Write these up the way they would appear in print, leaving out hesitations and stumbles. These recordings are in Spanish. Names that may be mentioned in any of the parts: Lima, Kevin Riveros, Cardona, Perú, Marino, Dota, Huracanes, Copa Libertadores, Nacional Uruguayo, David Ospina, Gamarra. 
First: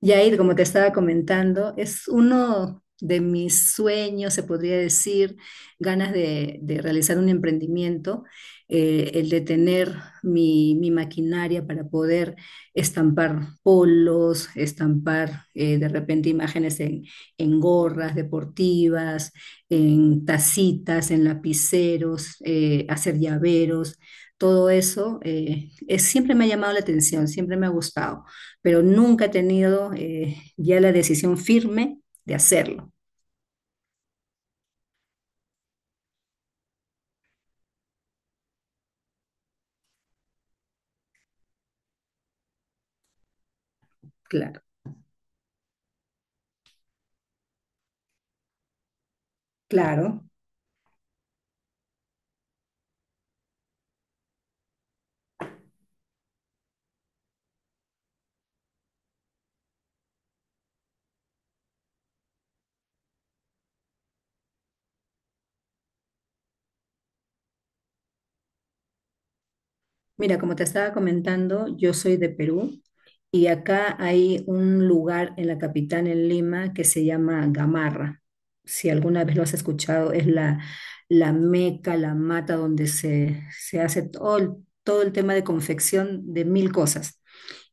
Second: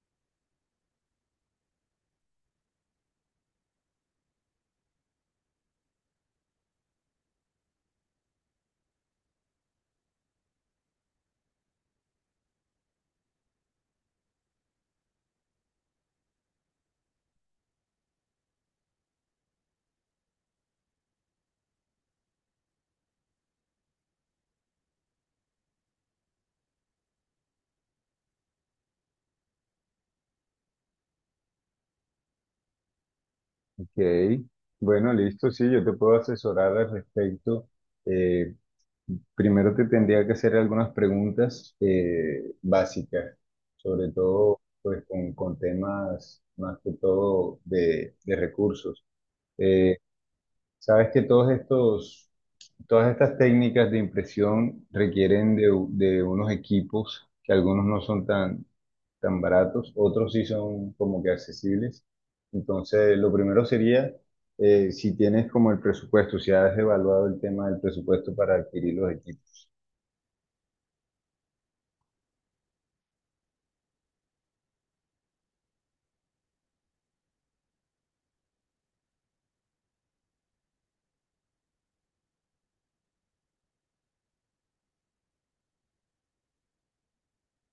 Yair, como te estaba comentando, es uno de mis sueños, se podría decir, ganas de realizar un emprendimiento, el de tener mi maquinaria para poder estampar polos, estampar de repente imágenes en gorras deportivas, en tacitas, en lapiceros, hacer llaveros. Todo eso siempre me ha llamado la atención, siempre me ha gustado, pero nunca he tenido ya la decisión firme de hacerlo. Ok, bueno, listo, sí, yo te puedo asesorar al respecto. Eh, Primero te tendría que hacer algunas preguntas básicas, sobre todo Claro, pues con temas más que todo de recursos. Eh, claro. sabes que todos estos Todas estas técnicas de impresión requieren de, de unos equipos que algunos no son tan, tan baratos, otros sí son como que accesibles. Entonces, lo primero sería, si tienes como el presupuesto, si has evaluado el tema del presupuesto para adquirir los equipos. Mira, como te estaba comentando, yo soy de Perú y acá hay un lugar en la capital, en Lima, que se llama Gamarra. Si alguna vez lo has escuchado, es la meca, la mata donde se hace todo el tema de confección de mil cosas.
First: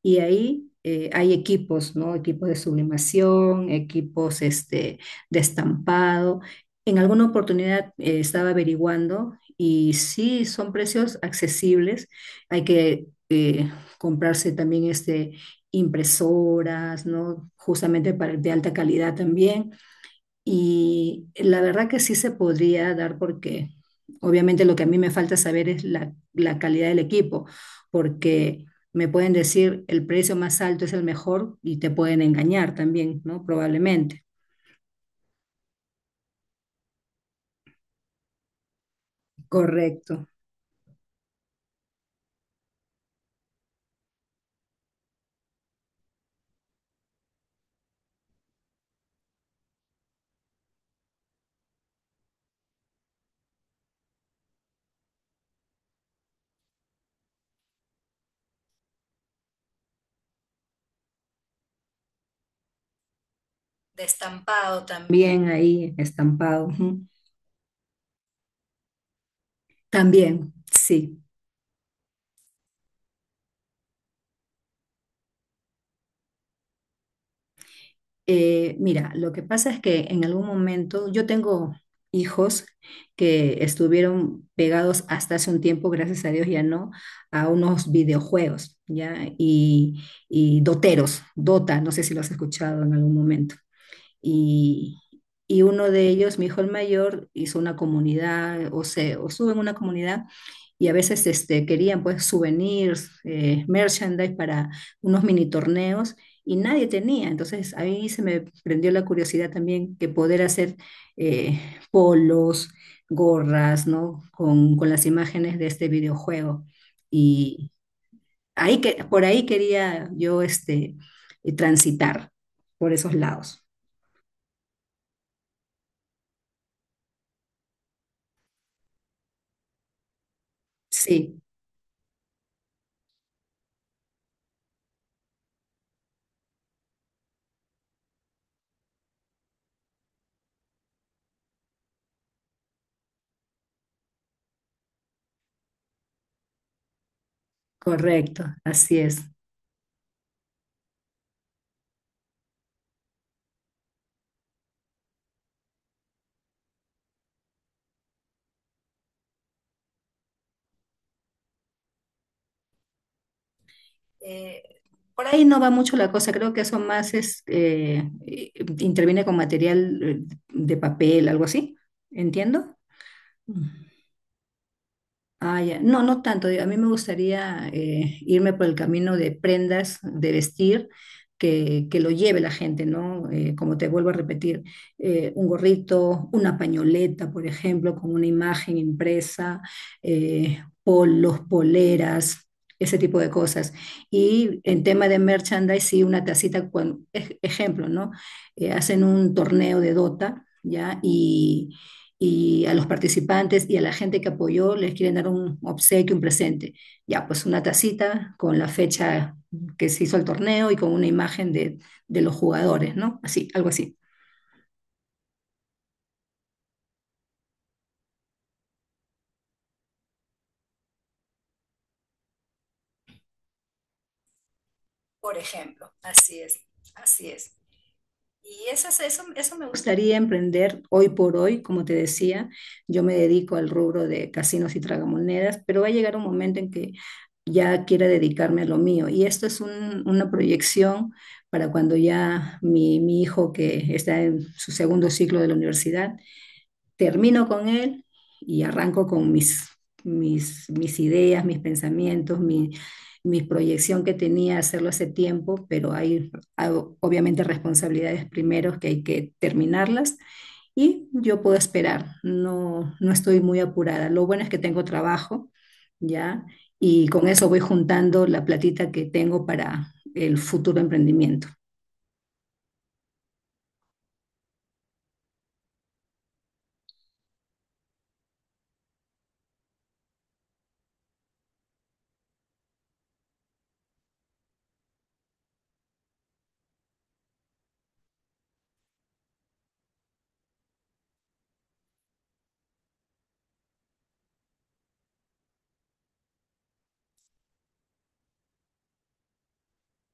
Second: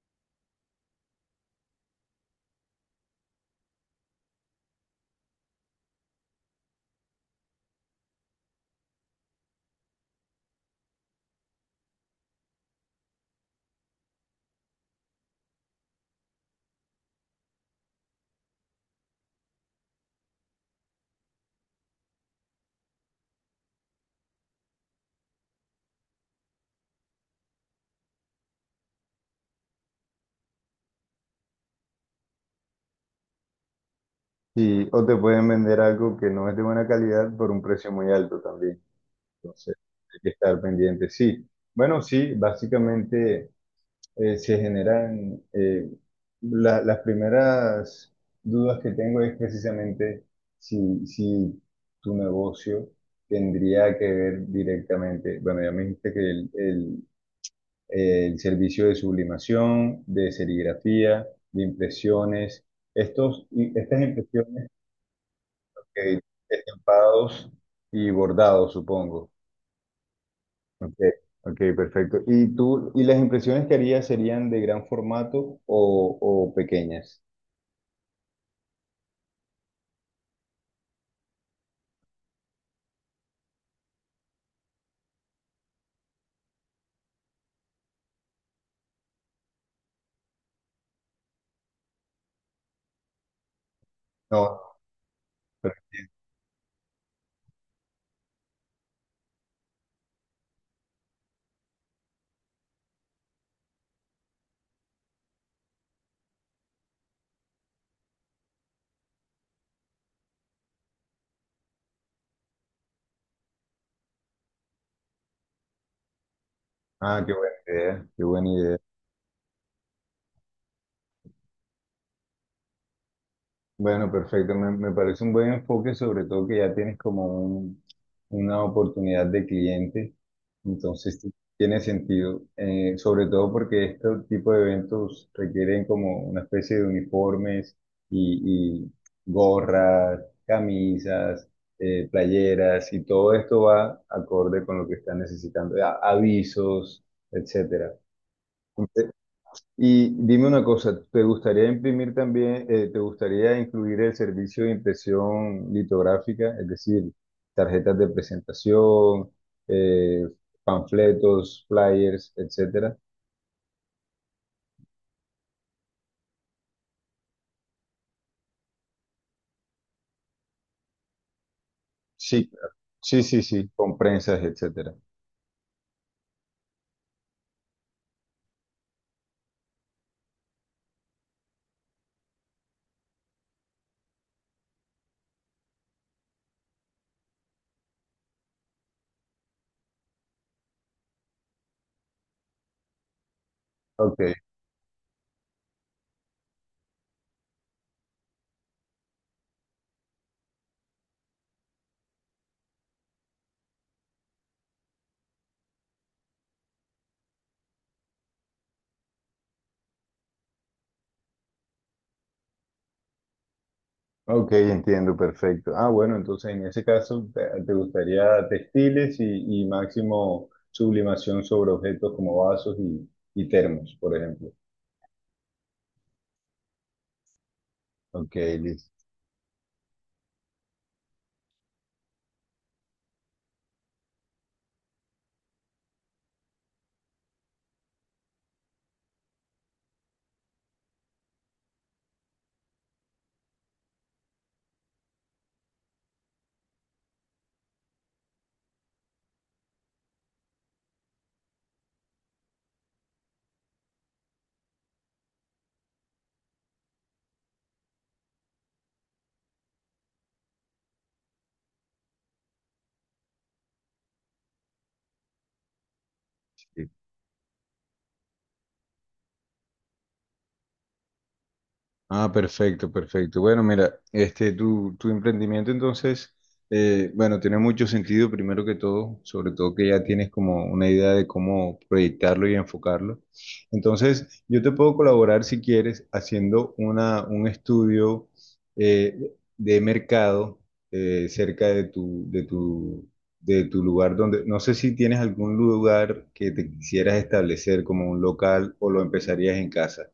Y ahí hay equipos, ¿no? Equipos de sublimación, equipos este, de estampado. En alguna oportunidad estaba averiguando y sí, son precios accesibles. Hay que comprarse también este, impresoras, ¿no? Justamente para, de alta calidad también. Y la verdad que sí se podría dar, porque obviamente lo que a mí me falta saber es la calidad del equipo, porque me pueden decir el precio más alto es el mejor y te pueden engañar también, ¿no? Probablemente. Sí, o te pueden vender algo que no es de buena calidad por un precio muy alto también. Entonces, hay Correcto. que estar pendiente. Sí, bueno, sí, básicamente se generan, las primeras dudas que tengo es precisamente si tu negocio tendría que ver directamente, bueno, ya me dijiste que el servicio de sublimación, de serigrafía, de impresiones, estos, y estas De impresiones, estampado también. Bien ahí, eh, estampado. Ujú. estampados y bordados, supongo. También, Ok, sí. ok, perfecto. ¿Y tú, y las impresiones que harías serían de gran formato o pequeñas? Mira, lo que pasa es que en algún momento yo tengo hijos que estuvieron pegados hasta hace un tiempo, gracias a Dios ya no, a unos videojuegos, ¿ya? Y doteros, Dota, no sé si lo has escuchado en algún momento No. y, y pero- uno de ellos, mi hijo el mayor, hizo una comunidad o se o sube en una comunidad, y a veces este, querían pues souvenirs, merchandise para unos mini torneos y nadie tenía. Entonces ahí se me prendió la curiosidad también, que poder hacer eh, polos, gorras, ¿no? Con las imágenes de este videojuego. ah, qué buena Y idea, qué buena idea. ahí que, por ahí quería yo este, transitar, por esos lados. Bueno, perfecto. Me parece un buen enfoque, sobre todo que ya tienes como una oportunidad de cliente. Entonces, sí, Sí. tiene sentido. Sobre todo porque este tipo de eventos requieren como una especie de uniformes y gorras, camisas, playeras y todo esto va acorde con lo que están necesitando, avisos, etcétera. Correcto, así es. Y dime una cosa, ¿te gustaría imprimir también, te gustaría incluir el servicio de impresión litográfica, es decir, tarjetas de presentación, eh, panfletos, flyers, etcétera? Eh, Por ahí no va mucho la cosa, creo que eso más es, interviene con material de papel, algo así, Sí, claro. ¿entiendo? Sí, sí, sí, con prensas, etcétera. Ah, ya. No, no tanto. Digo, a mí me gustaría irme por el camino de prendas, de vestir, que lo lleve la gente, ¿no? Como te vuelvo a repetir, un gorrito, una pañoleta, por ejemplo, con una imagen impresa, polos, poleras. Ese tipo de cosas. Ok, Y en tema de merchandise, sí, una tacita, cuando, ejemplo, ¿no? Hacen un torneo de Dota, ¿ya? Y a los participantes y a la gente que apoyó les quieren dar un obsequio, un presente. Ya, pues una tacita con la fecha que se hizo el torneo y con una imagen de los jugadores, ¿no? Así, algo así. ok, entiendo, perfecto. Ah, bueno, entonces en ese caso te gustaría textiles y máximo sublimación sobre objetos como vasos y termos, por ejemplo. Por ejemplo, así es, así es. Ok, Y eso, listo. eso, eso me gustaría emprender hoy por hoy. Como te decía, yo me dedico al rubro de casinos y tragamonedas, pero va a llegar un momento en que ya quiera dedicarme a lo mío. Y esto es una proyección para cuando ya mi hijo, que está en su segundo ciclo de la universidad, termino con él y arranco con mis ideas, mis pensamientos, mi proyección, que tenía hacerlo hace tiempo, pero hay obviamente responsabilidades primero que hay que terminarlas, y yo puedo esperar. No, no estoy muy apurada. Lo bueno es que tengo trabajo, ¿ya? Y con eso voy juntando la platita que tengo para el futuro emprendimiento. Ah, perfecto, perfecto. Bueno, mira, este, tu emprendimiento entonces, bueno, tiene mucho sentido primero que todo, sobre todo que ya tienes como una idea de cómo proyectarlo y enfocarlo. Entonces, yo te puedo colaborar si quieres haciendo un estudio eh, de mercado cerca de tu lugar donde, no sé si tienes algún lugar que te quisieras establecer como un local o lo empezarías en casa.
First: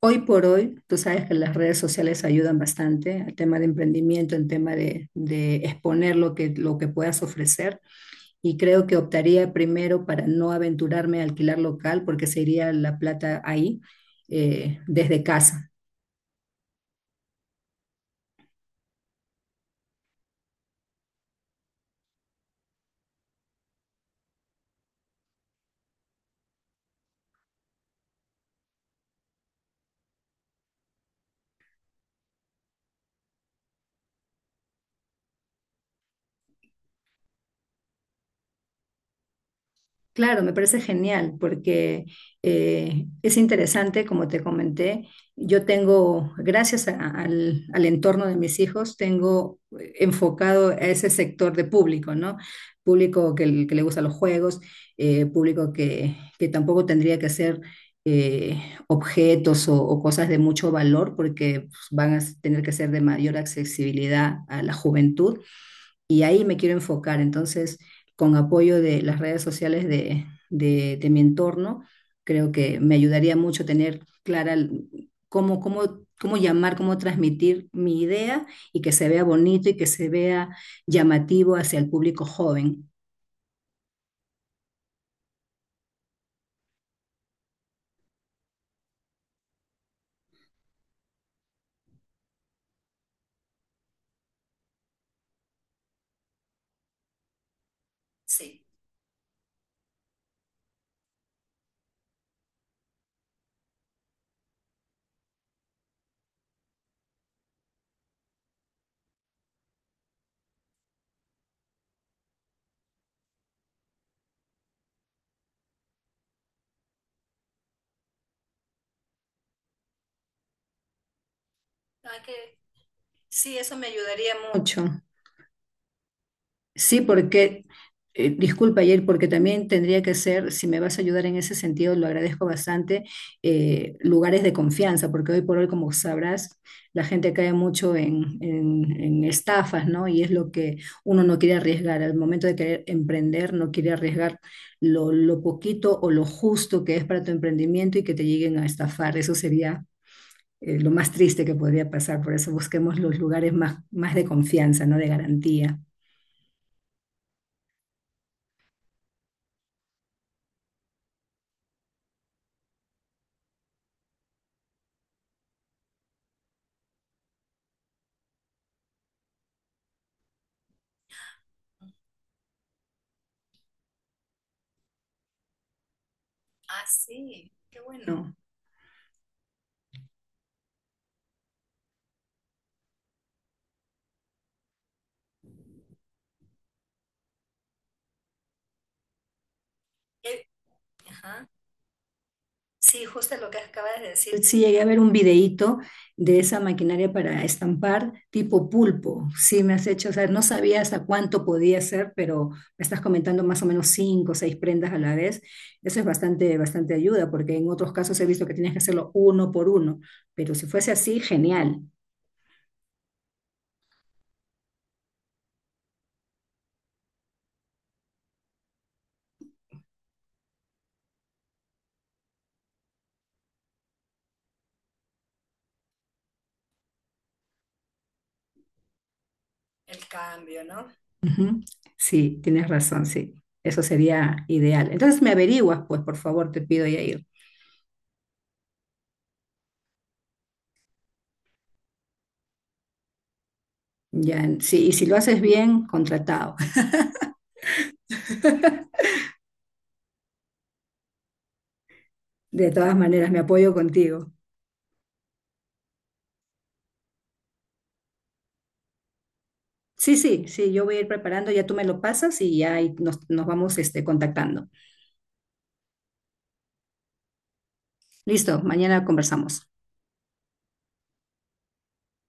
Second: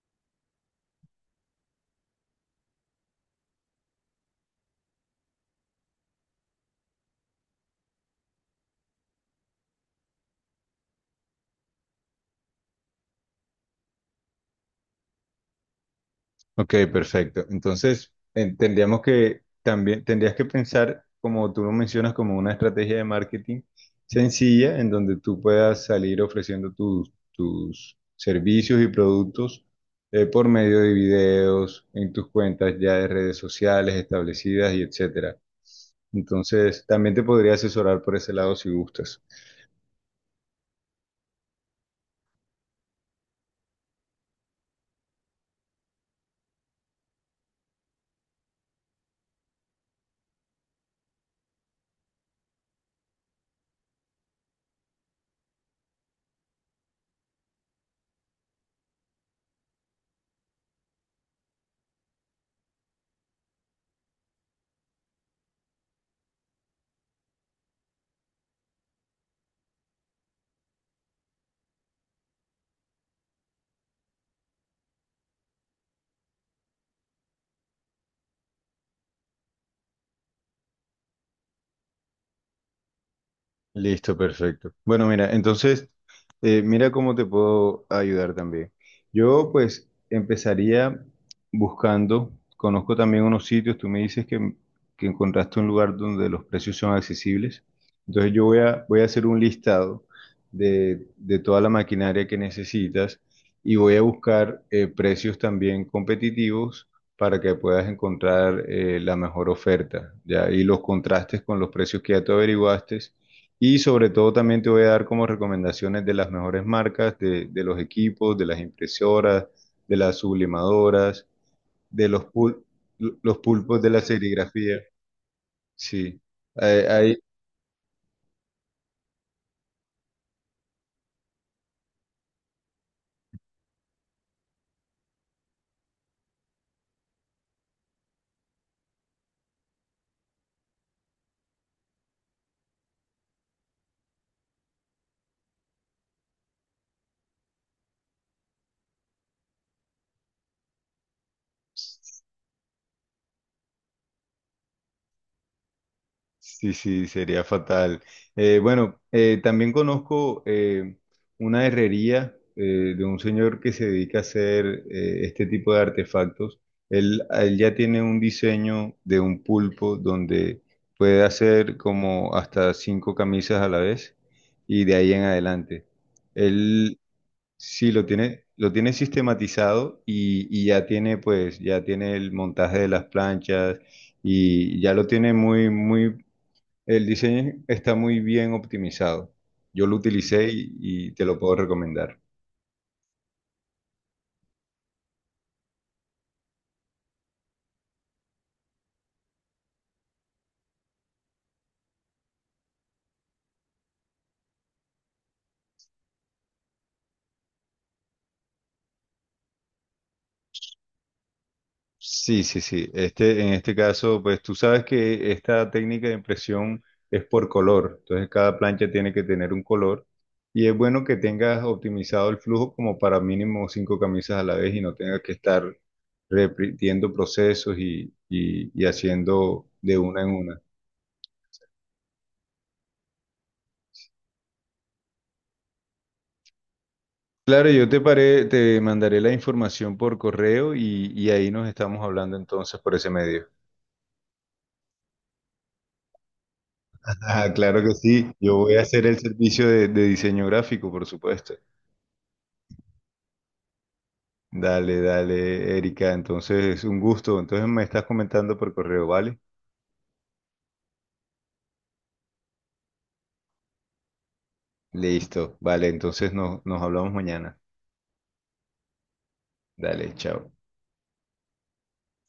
Hoy por hoy, tú sabes que las redes sociales ayudan bastante al tema de emprendimiento, en tema de exponer lo que puedas ofrecer. Y creo que optaría primero para no aventurarme a alquilar local, porque se iría la plata ahí, desde casa. Ok, perfecto. Entonces, tendríamos que también, tendrías que pensar, como tú lo mencionas, como una estrategia de marketing sencilla en donde tú puedas salir ofreciendo tus servicios y productos por medio de videos, en tus cuentas ya de redes sociales establecidas y etcétera. Entonces, también te podría asesorar por ese lado si gustas. Claro, me parece genial porque es interesante, como te comenté, yo tengo, gracias al entorno de mis hijos, tengo enfocado a ese sector de público, ¿no? Público que le gusta los juegos, público que tampoco tendría que ser eh, objetos o cosas de mucho valor, porque pues, van a tener que ser de mayor accesibilidad a la juventud y ahí me quiero enfocar. Entonces, con apoyo de las redes sociales de mi entorno, creo que me ayudaría mucho tener clara cómo, cómo llamar, cómo transmitir mi idea y que se vea bonito y que se vea llamativo hacia el público joven. Listo, perfecto. Bueno, mira, entonces, mira cómo te puedo ayudar también. Yo, pues, empezaría buscando, conozco también unos sitios, tú me dices que encontraste un lugar donde los precios son accesibles. Entonces, yo voy a, voy a hacer un listado de toda la maquinaria que necesitas y voy a buscar precios también competitivos para que puedas encontrar la mejor oferta, ¿ya? Y los contrastes con los precios que ya tú averiguaste y sobre todo también te voy a dar como recomendaciones de las mejores marcas, de los equipos, de las impresoras, de las sublimadoras, de los, los Sí, eso pulpos me de la ayudaría serigrafía. mucho. Sí, hay, Sí, hay- porque, disculpa, Yair, porque también tendría que ser, si me vas a ayudar en ese sentido, lo agradezco bastante, lugares de confianza, porque hoy por hoy, como sabrás, la gente cae mucho en estafas, ¿no? Y es lo que uno no quiere arriesgar. Al momento de querer emprender, no quiere arriesgar lo poquito o lo justo que es para tu emprendimiento, y que te lleguen a estafar. Eso sería, lo más triste que podría pasar. Por eso busquemos los lugares más de confianza, ¿no? De garantía. sí, sí, sería fatal. Bueno, también conozco una herrería de un señor que se dedica a hacer este tipo de artefactos. Él ya tiene un diseño de un pulpo donde puede hacer como hasta cinco camisas a la vez y de ahí en adelante. Él sí ¿No? Lo tiene sistematizado y ya tiene pues, ya tiene el montaje de las planchas y ya lo tiene muy, muy el diseño está muy bien optimizado. Yo lo utilicé y te lo puedo recomendar. Sí, justo lo que acabas de decir. Sí, llegué a ver un videíto de esa maquinaria para estampar tipo pulpo. Sí, me has hecho, o sea, no sabía hasta cuánto podía ser, pero me estás comentando más o menos cinco o seis prendas a la vez. Eso es bastante, bastante ayuda, porque en otros casos he visto que tienes que hacerlo uno por uno, pero si fuese así, genial. Sí, sí, sí. Este, en este caso, pues tú sabes que esta técnica de impresión es por color. Entonces cada plancha tiene que tener un color y es bueno que tengas optimizado el flujo como para mínimo cinco camisas a la vez y no tengas que estar repitiendo procesos y haciendo de una en una. Ujú. Sí, tienes razón, sí. Eso sería ideal. Entonces me averiguas, pues, por favor, te pido, Yair. Claro, yo te paré, te mandaré la información por correo y ahí nos estamos hablando entonces por ese medio. Ya, sí, y si lo haces bien, contratado. Ah, claro que sí. Yo voy a hacer el servicio de diseño gráfico, por supuesto. De todas maneras, me apoyo contigo. Dale, dale, Erika. Entonces, un gusto. Entonces me estás comentando por correo, ¿vale? Sí, sí, sí, yo voy a ir preparando, ya tú me lo pasas y ya ahí nos vamos este, contactando. Listo. Vale, entonces nos hablamos mañana. Listo, mañana conversamos. Dale, chao.